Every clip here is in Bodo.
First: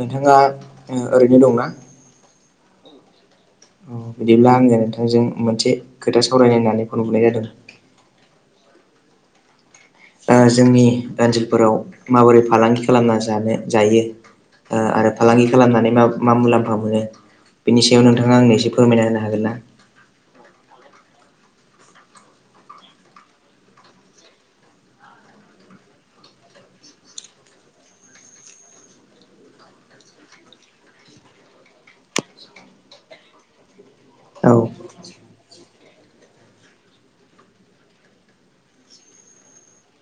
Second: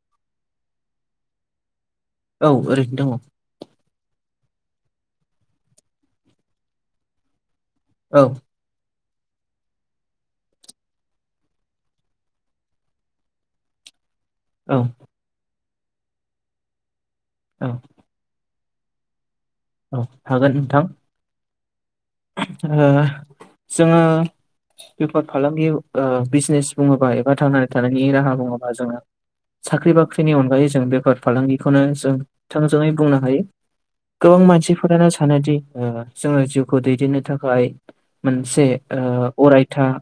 नोंथाङा ओ ओरैनो दंना औ ओरैनो दङ औ बिदिब्ला आङो नोंथांजों मोनसे खोथा सावरायलायनानै लोगो हनाय जादों। औ जोंनि ओनसोलफोराव माबोरै फालांगि खालामना जानो जायो औ आरो फालांगि खालामनानै मा मा मुलाम्फा मोनो औ बेनि सायाव नोंथाङा आंनो एसे फोरमायना होनो हागोन ना? औ हागोन नोंथां। ओ जोङो बेफार फालांगि ओ बिजनेस बुङोबा एबा थांनानै थानायनि राहा बुङोबा जोङो साख्रि बाख्रिनि अनगायै जों बेफार फालांगिखौनो जों थोंजोङै बुंनो हायो। गोबां औ मानसिफोरानो सानोदि जोङो जिउ खौ दैदेननो थाखाय मोनसे अरायथा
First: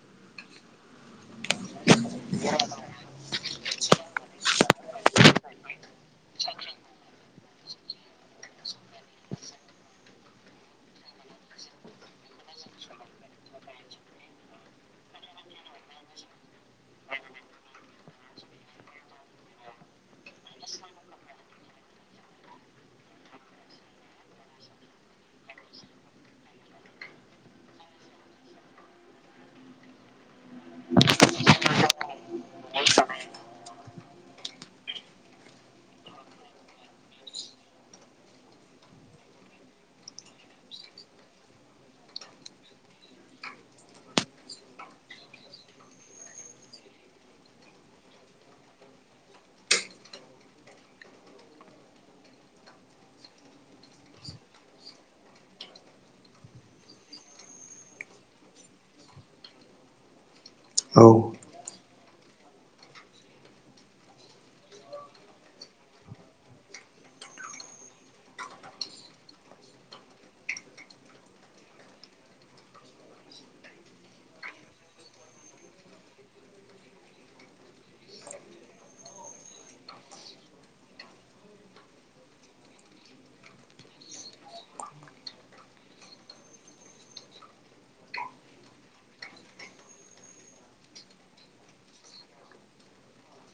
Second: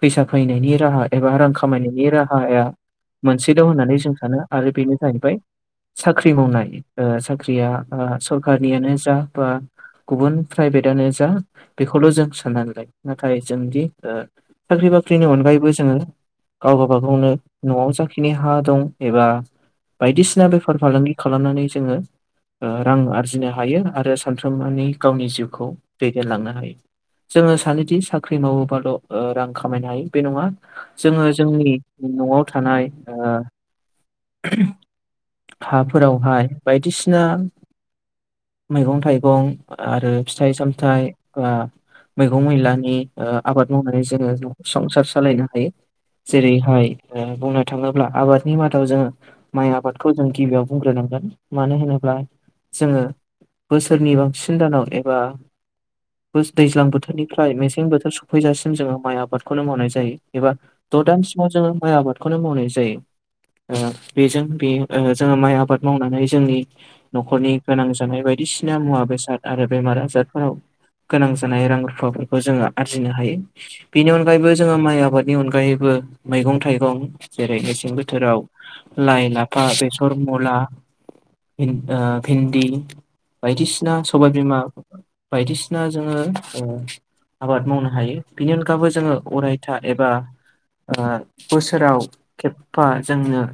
फैसा फैनायनि राहा एबा रां खामायनायनि राहाया मोनसेल' होननानै जों सानो आरो बेनो जाहैबाय साख्रि मावनाय साख्रिआ सरखारनियानो बा गुबुन प्राइभेटानो जा बेखौल' जों साननांगोन नाथाय जोंदि साख्रि बाख्रिनि अनगायैबो जोङो गावबा गावबा गावनो न'आव जाखिनि हा दं एबा बायदिसिना बेफार फालांगि खालामनानै जोङो। ओ रां आरजिनो हायो आरो सानफ्रोमबोनि गावनि जिउखौ दैदेनलांनो हायो। जोङो सानोदि साख्रि मावोबाल' रां खामायनो हायो बे नङा। जोङो जोंनि न'आव थानाय ओ हाफोरावहाय बायदिसिना मैगं थाइगं आरो फिथाइ सामथाइ ओ मैगं मैलानि आबाद मावनानै जोङो संसार सालायनो हायो। जेरैहाय बुंनो थाङोब्ला आबादनि मादाव जोङो माइ आबादखौ जों गिबियाव बुंग्रोनांगोन मानो होनोब्ला जोङो बोसोरनि बांसिन दानाव एबा दैज्लां बोथोरनिफ्राय मेसें बोथोर सफैजासिम जोङो माइ आबादखौनो मावनाय जायो एबा औ द' दानसिमाव जोङो माइ आबादखौनो मावनाय जायो। ओ बेजों बे ओ जोङो माइ आबाद मावनानै जोंनि न'खरनि गोनां जानाय बायदिसिना मुवा बेसाद आरो बेमार आजारफोराव गोनां जानाय रां रुफाफोरखौ जोङो आरजिनो हायो। बिनि अनगायैबो जोङो माइ आबादनि अनगायैबो मैगं थाइगं जेरै- मेसें बोथोराव लाइ, लाफा, बेसर, मुला भिन ओ भिन्दि बायदिसिना सबायबिमा बायदिसिना जोङो ओ आबाद मावनो हायो। बिनि अनगाबो जोङो अरायथा एबा ओ बोसोराव खेप्फा जोंनो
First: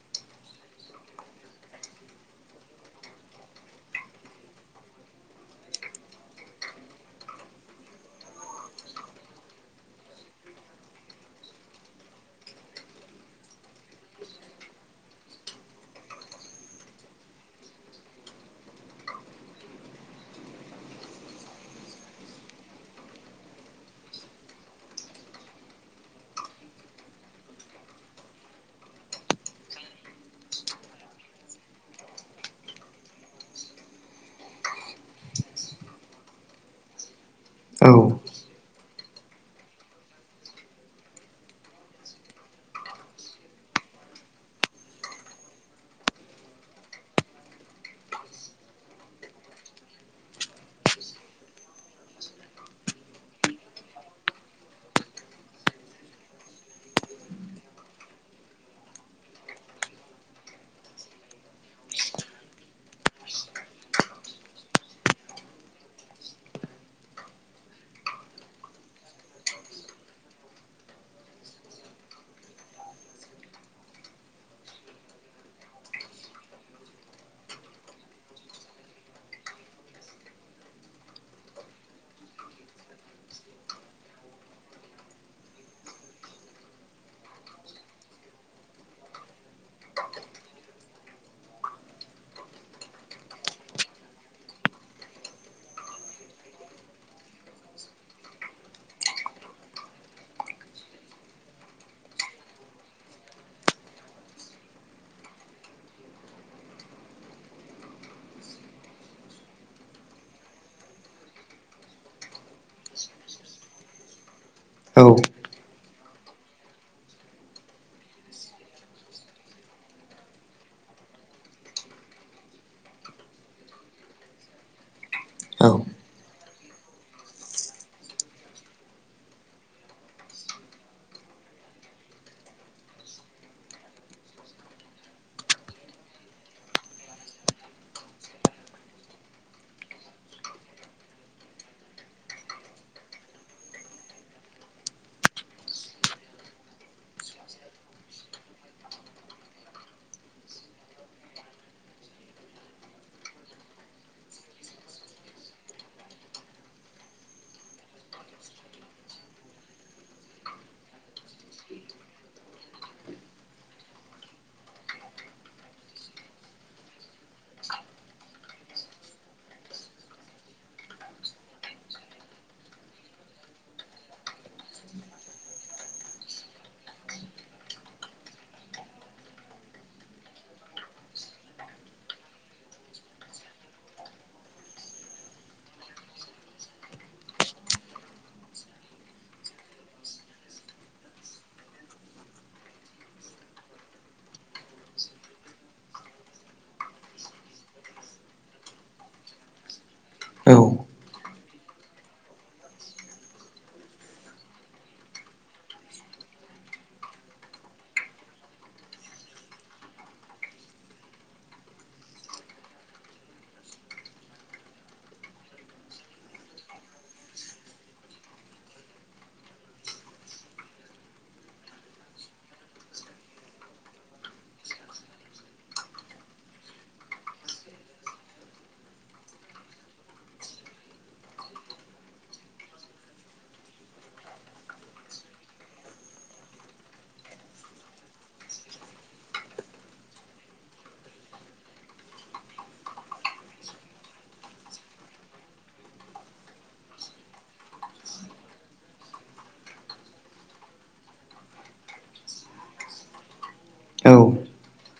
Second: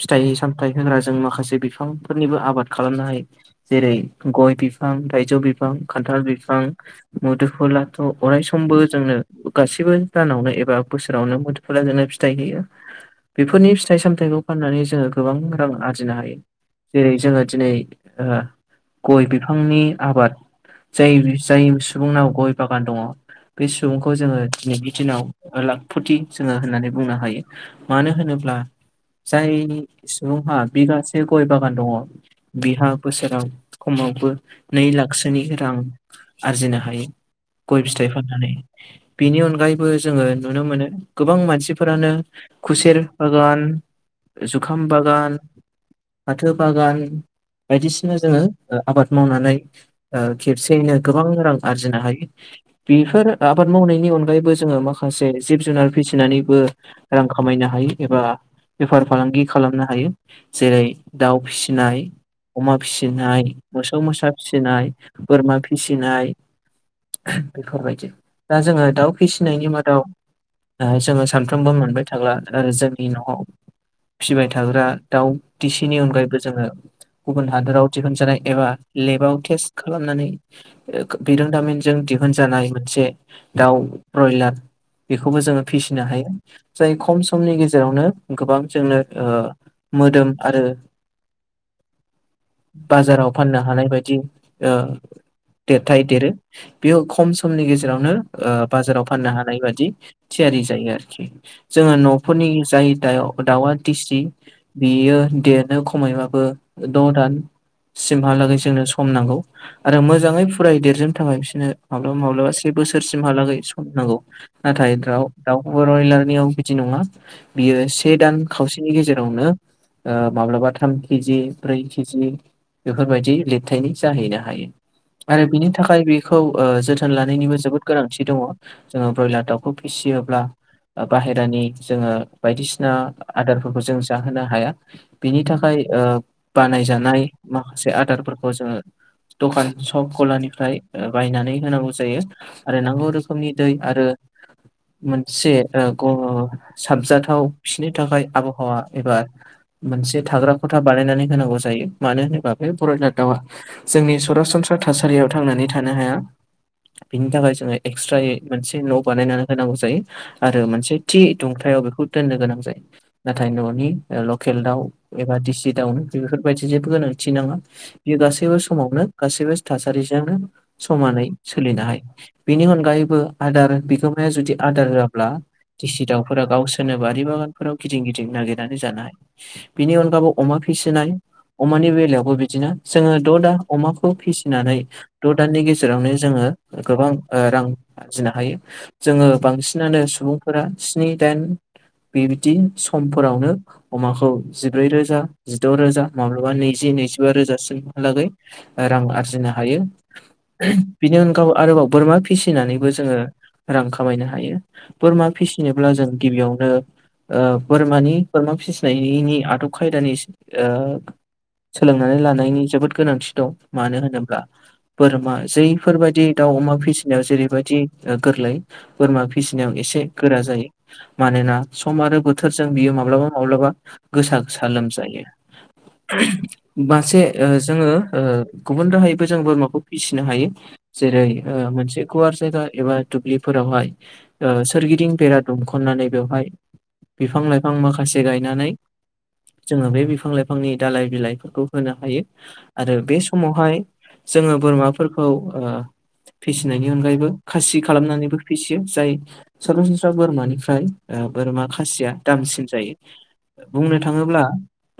फिथाइ सामथाइ होग्रा जों माखासे बिफांफोरनिबो आबाद खालामनो हायो। जेरै- गय बिफां, थायजौ बिफां, खान्थाल बिफां, मुदुम्फुलाथ' अरायसमबो जोंनो गासिबो दानावनो एबा बोसोरावनो मुद फोरा जोंनो फिथाइ होयो। बेफोरनि फिथाइ सामथाइखौ फाननानै जोङो गोबां रां आरजिनो हायो। जेरै जोङो दिनै ओ गय बिफांनि आबाद जाय जाय सुबुंनाव गय बागान दङ बे सुबुंखौ जोङो दिनैनि दिनाव लाखफुथि जोङो होननानै बुंनो हायो। मानो होनोब्ला जायनि सुबुंहा बिगासे गय बागान दङ बिहा बोसोराव खमावबो नै लाखसोनि रां आरजिनो हायो औ गय फिथाइ फाननानै। बिनि अनगायैबो जोङो नुनो मोनो गोबां मानसिफोरानो खुसेर बागान, जुखाम बागान, फाथो बागान बायदिसिना जोङो ओ आबाद मावनानै ओ खेबसेयैनो गोबां रां आरजिनो हायो। बिफोर आबाद मावनायनि अनगायैबो जोङो माखासे जिब जुनार फिसिनानैबो रां खामायनो हायो एबा बेफार फालांगि खालामनो हायो। जेरै- दाउ फिसिनाय, अमा फिसिनाय, मोसौ मोसा फिसिनाय, बोरमा फिसिनाय, ओ बेफोरबायदि। दा जोङो दाउ फिसिनायनि मादाव ओ जोङो सानफ्रोमबो मोनबाय थाग्रा आरो जोंनि न'आव फिबाय थाग्रा दाउ दिसिनि अनगायैबो जोङो गुबुन हादोराव दिहुनजानाय एबा लेबाव टेस्ट खालामनानै ओ बिरोंदामिनजों दिहुनजानाय मोनसे दाउ प्रयलार बेखौबो जोङो फिसिनो हायो। जाय खम समनि गेजेरावनो गोबां जोंनो ओ मोदोम आरो बाजाराव फाननो हानाय बायदि ओ देर थाइ देरो। बेयो खम समनि गेजेरावनो ओ बाजाराव फाननो हानाय बादि थियारि जायो आरोखि। जोङो न'फोरनि जाय दउ दाउ दिसि बियो देरनो खमोइबाबो द' दान सिमहालागैसो जोंनो सम नांगौ। आरो मोजाङै फुरायै देरजोबनो थाखाय बिसोरनो माब्लाबा माब्लाबा बोसोरसिमहालागै सम नांगौ। नाथाय द्राउ दाउ ब्रयलारनियाव बिदि नङा। बियो से दान खावसेनि गेजेरावनो ओ माब्लाबा थाम केजि, ब्रै केजि बेफोरबायदि लिर थाइनि जाहैनो हायो। आरो बिनि औ थाखाय बेखो खौ जोथोन लानायनिबो जोबोद गोनांथि दङ। जोङो ब्रयलार दाउखौ फिसियोब्ला बाहेरानि जोङो बायदिसिना आदारफोरखौ जों जाहोनो हाया। बिनि थाखाय ओ बानायजानाय माखासे आदारफोरखौ जोङो दखान सब गलानिफ्राय ओ बायनानै होनांगौ जायो। आरो नांगौ रोखोमनि दै आरो मोनसे ओ गं साबजाथाव खिनो थाखाय आबहावा एबा मोनसे थाग्रा खथा बानायनानै होनांगौ जायो मानो होनोबा बे ब्रइलार दावा जोंनि सरासनस्रा थासारियाव थांनानै थानो हाया। बिनि थाखाय जोङो एक्सट्रायै मोनसे न' बानायनानै होनांगौ जायो आरो मोनसे थि दुंथायाव बेखौ दोननो गोनां जायो‌। नाथाय न'नि ओ लकेल दाउ एबा दिसि दाउनो बेफोरबायदि जेबो गोनांथि नाङा। बियो गासैबो समावनो गासैबो थासारिजोंनो समानै सोलिनो हायो। बिनि अनगायैबो आदार बिगोमाया जुदि आदार होआब्ला। दिसि दाउफोरा गावसोरनो बारि बागानफोराव गिदिं गिदिं नागिरनानै जानो हायो। बिनि अनगाबो अमा फिसिनाय अमानि बेलायावबो बिदिनो। जोङो द' दान अमाखौ फिसिनानै द' दाननि गेजेरावनो जोङो गोबां रां आरजिनो हायो। जोङो बांसिनानो सुबुंफोरा स्नि दाइन बेबायदि समफोरावनो अमाखौ जिब्रै रोजा जिद' रोजा माब्लाबा नैजि नैजिबा रोजासिम। हालागै रां आरजिनो हायो। औ बिनि अनगाबो आरोबाव बोरमा फिसिनानैबो जोङो रां खामायनो हायो बोरमा फिसिनोब्ला जों गिबियावनो ओ बोरमानि बोरमा फिसिनायनि आदब खायदानि ओ सोलोंनानै लानायनि जोबोद गोनांथि दं मानो होनोब्ला बोरमा जैफोरबायदि दाउ फिसिनायाव जेरैबायदि गोरलै बोरमा फिसिनायाव एसे गोरा जायो। मानोना सम आरो बोथोरजों बियो माब्लाबा माब्लाबा गोसा गोसा लोमजायो। बासे ओ जोङो ओ गुबुन राहायैबो जों बोरमाखौ फिसिनो हायो। जेरै मोनसे गुवार जायगा एबा दुब्लिफोरावहाय ओ सोरगिदिं बेरा दुमखन्नानै बेवहाय बिफां लाइफां माखासे गायनानै जोङो बे बिफां लाइफांनि दालाइ बिलाइफोरखौ होनो हायो। आरो बे समावहाय जोङो बोरमाफोरखौ ओ फिसिनायनि अनगायैबो खासि खालामनानैबो फिसियो जाय सरासनस्रा बोरमानिफ्राय ओ बोरमा खासिया दामसिन जायो। बुंनो थाङोब्ला औ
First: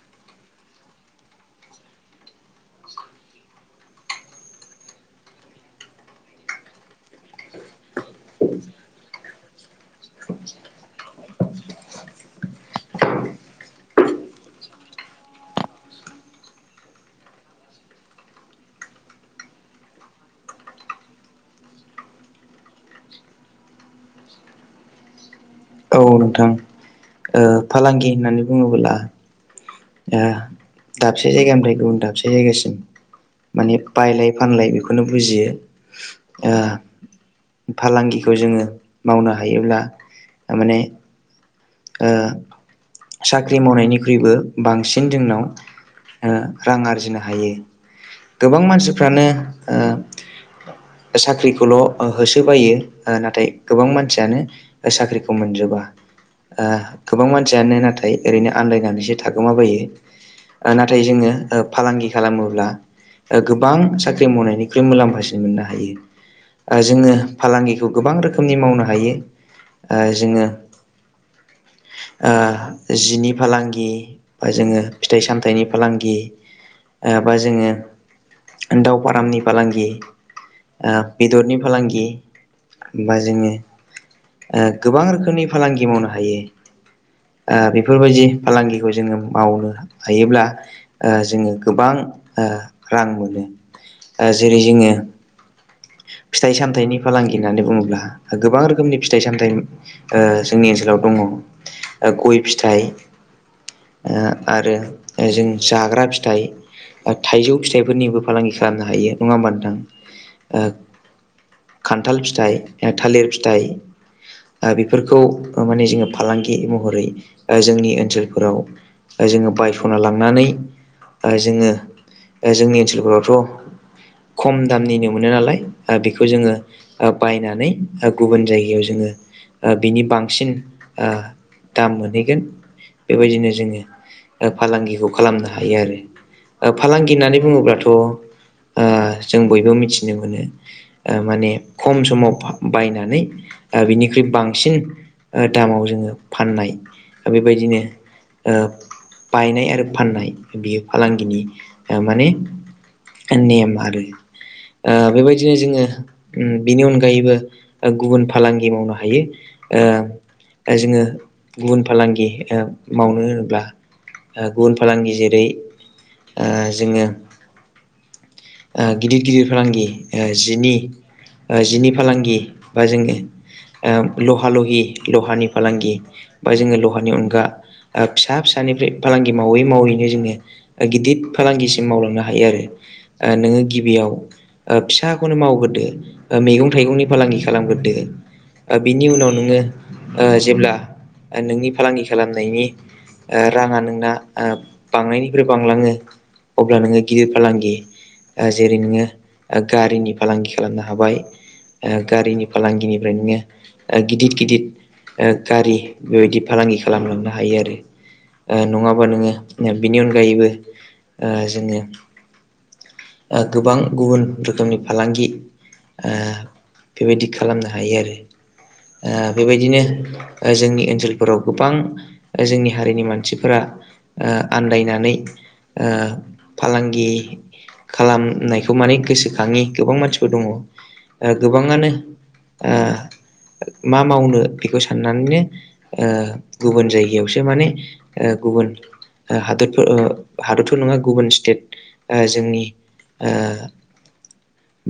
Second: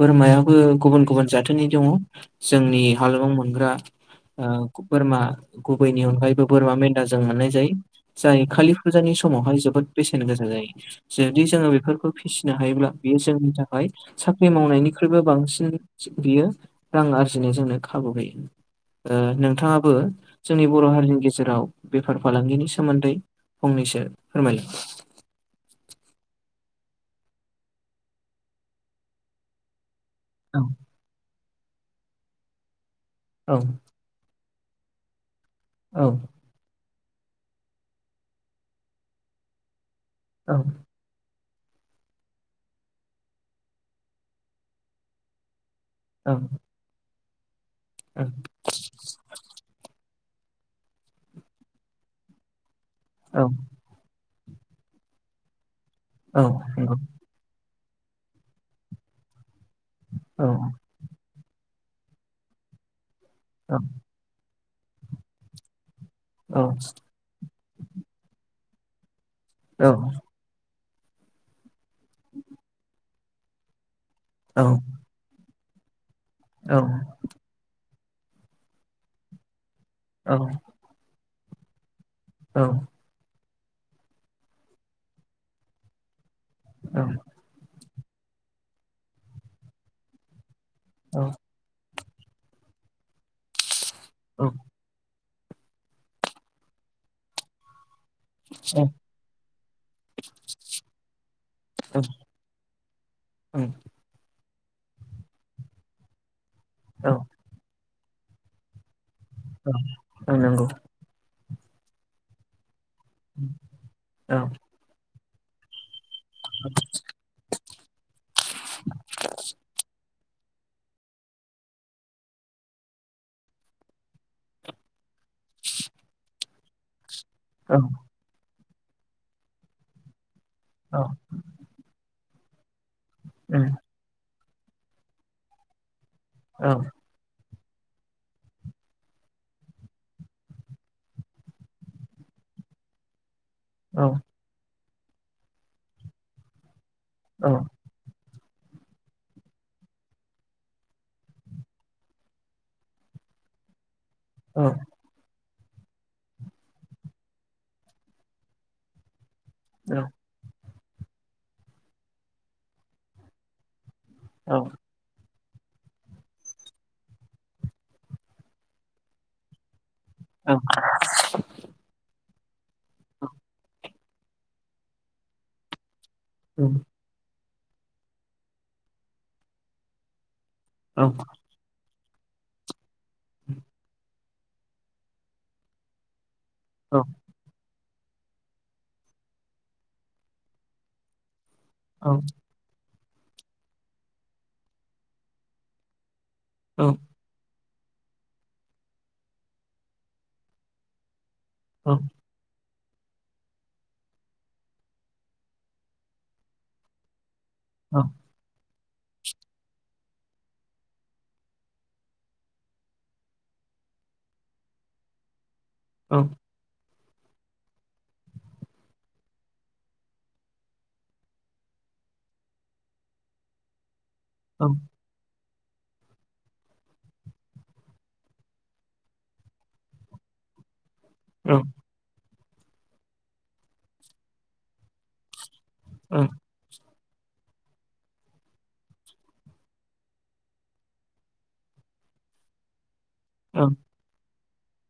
बोरमायाबो गुबुन गुबुन जाथोनि दङ'। जोंनि हालामाव मोनग्रा ओ बोरमा गुबैनि अनगायैबो बोरमा मेन्दा जों मोननाय जायो। जाय कालि फुजानि समावहाय जोबोद बेसेन गोसा जायो। जुदि जोङो बेफोरखौ फिसिनो हायोब्ला बेयो जोंनि थाखाय साख्रि मावनायनिख्रुइबो बांसिन बियो रां आरजिनाय जोंनो खाबु होयो। ओ नोंथाङाबो जोंनि बर' हारिनि गेजेराव बेफार फालांगिनि सोमोन्दै फंनैसो फोरमाय औ नोंथां फालांगि होननानै बुङोबोला ओ औ दाबसे जायगानिफ्राय गुबुन दाबसे जायगासिम औ माने बायलाय फानलाय बेखौनो बुजियो। औ। आह फालांगिखौ जोङो मावनो हायोब्ला औ थारमाने ओ साख्रि मावनायनिख्रुइबो- बांसिन जोंनाव औ रां आरजिनो हायो। औ गोबां मानसिफ्रानो। ओ साख्रिखौल' होसोबायो ओ औ नाथाय गोबां मानसियानो साख्रिखौ मोनजोबा औ ओ नंगौ गोबां मानसियानो नाथाय ओरैनो आनन्दायनानैसो थागोमाबायो औ नाथाय जोङो फालांगि खालामोब्ला ओ गोबां साख्रि मावनायनिख्रुइ मुलाम्फासिन मोननो हायो औ आरो जोङो फालांगिखौ गोबां रोखोमनि मावनो हायो ओ जोङो ओ जिनि फालांगि बा औ जोङो। फिथाइ सामथाइनि फालांगि। औ। ओ बा जोङो दाउ फारामनि फालांगि। औ। ओ बेदरनि फालांगि औ। बा जोङो ओ गोबां रोखोमनि फालांगि मावनो हायो। औ। ओ बेफोरबायदि फालांगिखौ जोङो मावनो हायोब्ला। ओ औ जोङो गोबां ओ रां मोनो ओ औ जेरै जोङो। फिथाइ सामथायाइनि फालांगि होननानै बुङोब्ला गोबां रोखोमनि फिथाइ सामथाइ ओ जोंनि ओनसोलाव दङ' ओगय फिथाइ, ओं। ओ आरो जों जाग्रा फिथाइ औ थाइजौ फिथाइ, बेफोरनिबो फालांगि खालामनो हायो नङा होमबा नोंथां नंगौ खान्थाल फिथाइ थालिर फिथाइ औ फोरखौ माने जोङो। फालांगि महरै जोंनि ओनसोलफोराव जोङो बायस'ना लाङो। नानै जोङो जोंनि ओनसोलफोरावथ' खम दामनिनो मोनो नालाय बेखौ जोङो बायनानै औ गुबुन जायगायाव जोङो बिनि बांसिन औ दाम मोनहैगोन बेबायदिनो औ जोङो फालांगिखौ खालामनो हायो आरो। औ फालांगि होननानै बुङोब्लाथ' जों बयबो मिथियो। मोनो माने खम समाव बायनानै। औ बिनिख्रुइ बांसिन दामाव जोङो फाननाय औ बेबायदिनो बायनाय आरो फाननाय बियो फालांगिनि माने नेम आरो। औ बेबायदिनो जोङो बिनि अनगायैबो गुबुन फालांगि मावनो हायो। जोङो गुबुन फालांगि मावनो होनोब्ला गुबुन फालांगि जेरै जोङो गिदिर गिदिर फालांगि। जिनि जिनि फालांगि बा जोंनि लहा लहि लहानि फालांगि बा जोङो लहानि अनगा फिसा फिसानिफ्राय फालांगि मावै मावैनो जोङो गिदिर फालांगिसिम मावलांनो हायो आरो नोङो गिबियाव फिसाखौनो मावग्रोदो मैगं थाइगंनि फालांगि खालामग्रोदो बिनि उनाव नोङो जेब्ला नोंनि फालांगि खालामनायनि राङा नोंना बांनायनिफ्राय बांलाङो अब्ला नोङो। गिदिर फालांगि जेरै नोङो गारिनि फालांगि खालामनो हाबाय। गारिनि फालांगिनिफ्राय नोङो गिदिर गिदिर गारि बेबायदि फालांगि खालामलांनो हायो आरो। औ नङाबा नोङो बिनि अनगायैबो जोङो गोबां गुबुन रोखोमनि फालांगि ओ औ बेबायदि खालामनो हायो आरो। बेबायदिनो जोंनि ओनसोलफोराव गोबां जोंनि हारिनि मानसिफोरा आनदायनानै ओ फालांगि खालामनायखौ माने गोसो थाङि गोबां मानसिफोर दङ गोबाङानो मा मावनो बेखौ साननानैनो ओ गुबुन जायगायावसो माने गुबुन हादोरफोर हादोरथ' नङा गुबुन स्टेट जोंनि ओ औ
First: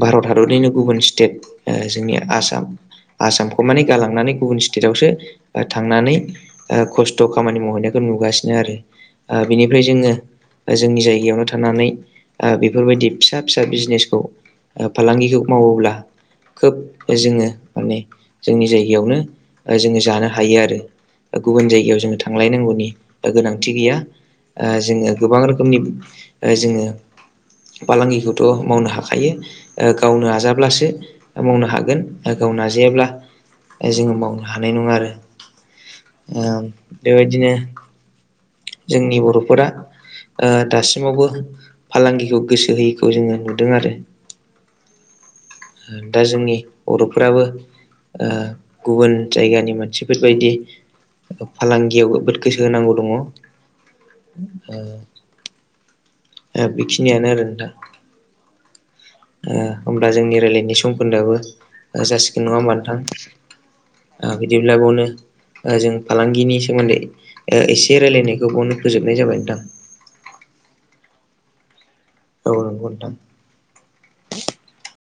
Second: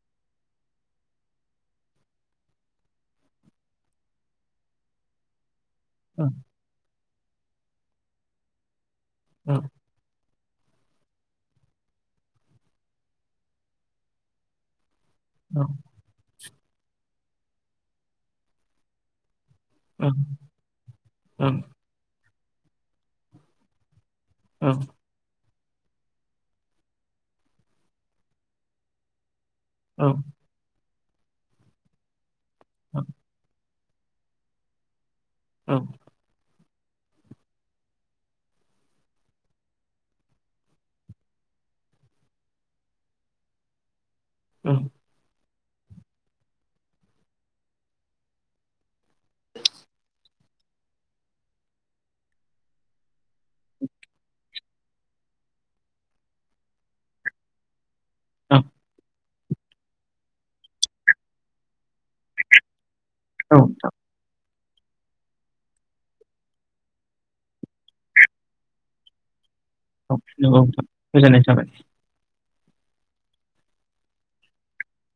भारत हादरनिनो गुबुन स्टेट जोंनि आसाम आसामखौ माने गालांनानै गुबुन स्टेटआवसो थांनानै खस्थ' खामानि मावहैनायखौ नुगासिनो आरो। औ बिनिफ्राय जोङो जोंनि जायगायावनो थानानै ओ बेफोरबायदि फिसा फिसा बिजनेसखौ फालांगि जुग मावोब्ला खोब जोङो माने जोंनि जायगायावनो जोङो जानो हायो आरो गुबुन जायगायाव जोङो थांलायनांगौनि गोनांथि गैया। ओ जोङो गोबां रोखोमनि जोङो फालांगिखौथ' मावनो हाखा हायो गाव नाजाब्लासो मावनो हागोन गाव नाजायाब्ला औ जोङो मावनो हानाय नङा आरो। औ बेबायदिनो जोंनि बर'फोरा ओ दासिमावबो फालांगिखौ गोसो होयैखौ जोङो नुदों आरो। औ दा जोंनि बर'फोराबो ओ गुबुन जायगानि मानसिफोरबायदि फालांगियाव जोबोद गोसो होनांगौ दङ। औ ओ ओ बेखिनियानो आरो नोंथां। औ ओ होमब्ला जोंनि रायलायनाय सम खोन्दोआबो जासिगोन नङा होमबा नोंथां? नंगौ आ बिदिब्ला बेयावनो ओ जों फालांगिनि सोमोन्दै ओ एसे रायलायनायखौ बावनो फोजोबनाय जाबाय नोंथां। औ नंगौ नोंथां गोजोननाय थाबाय। औ नंगौ नोंथां।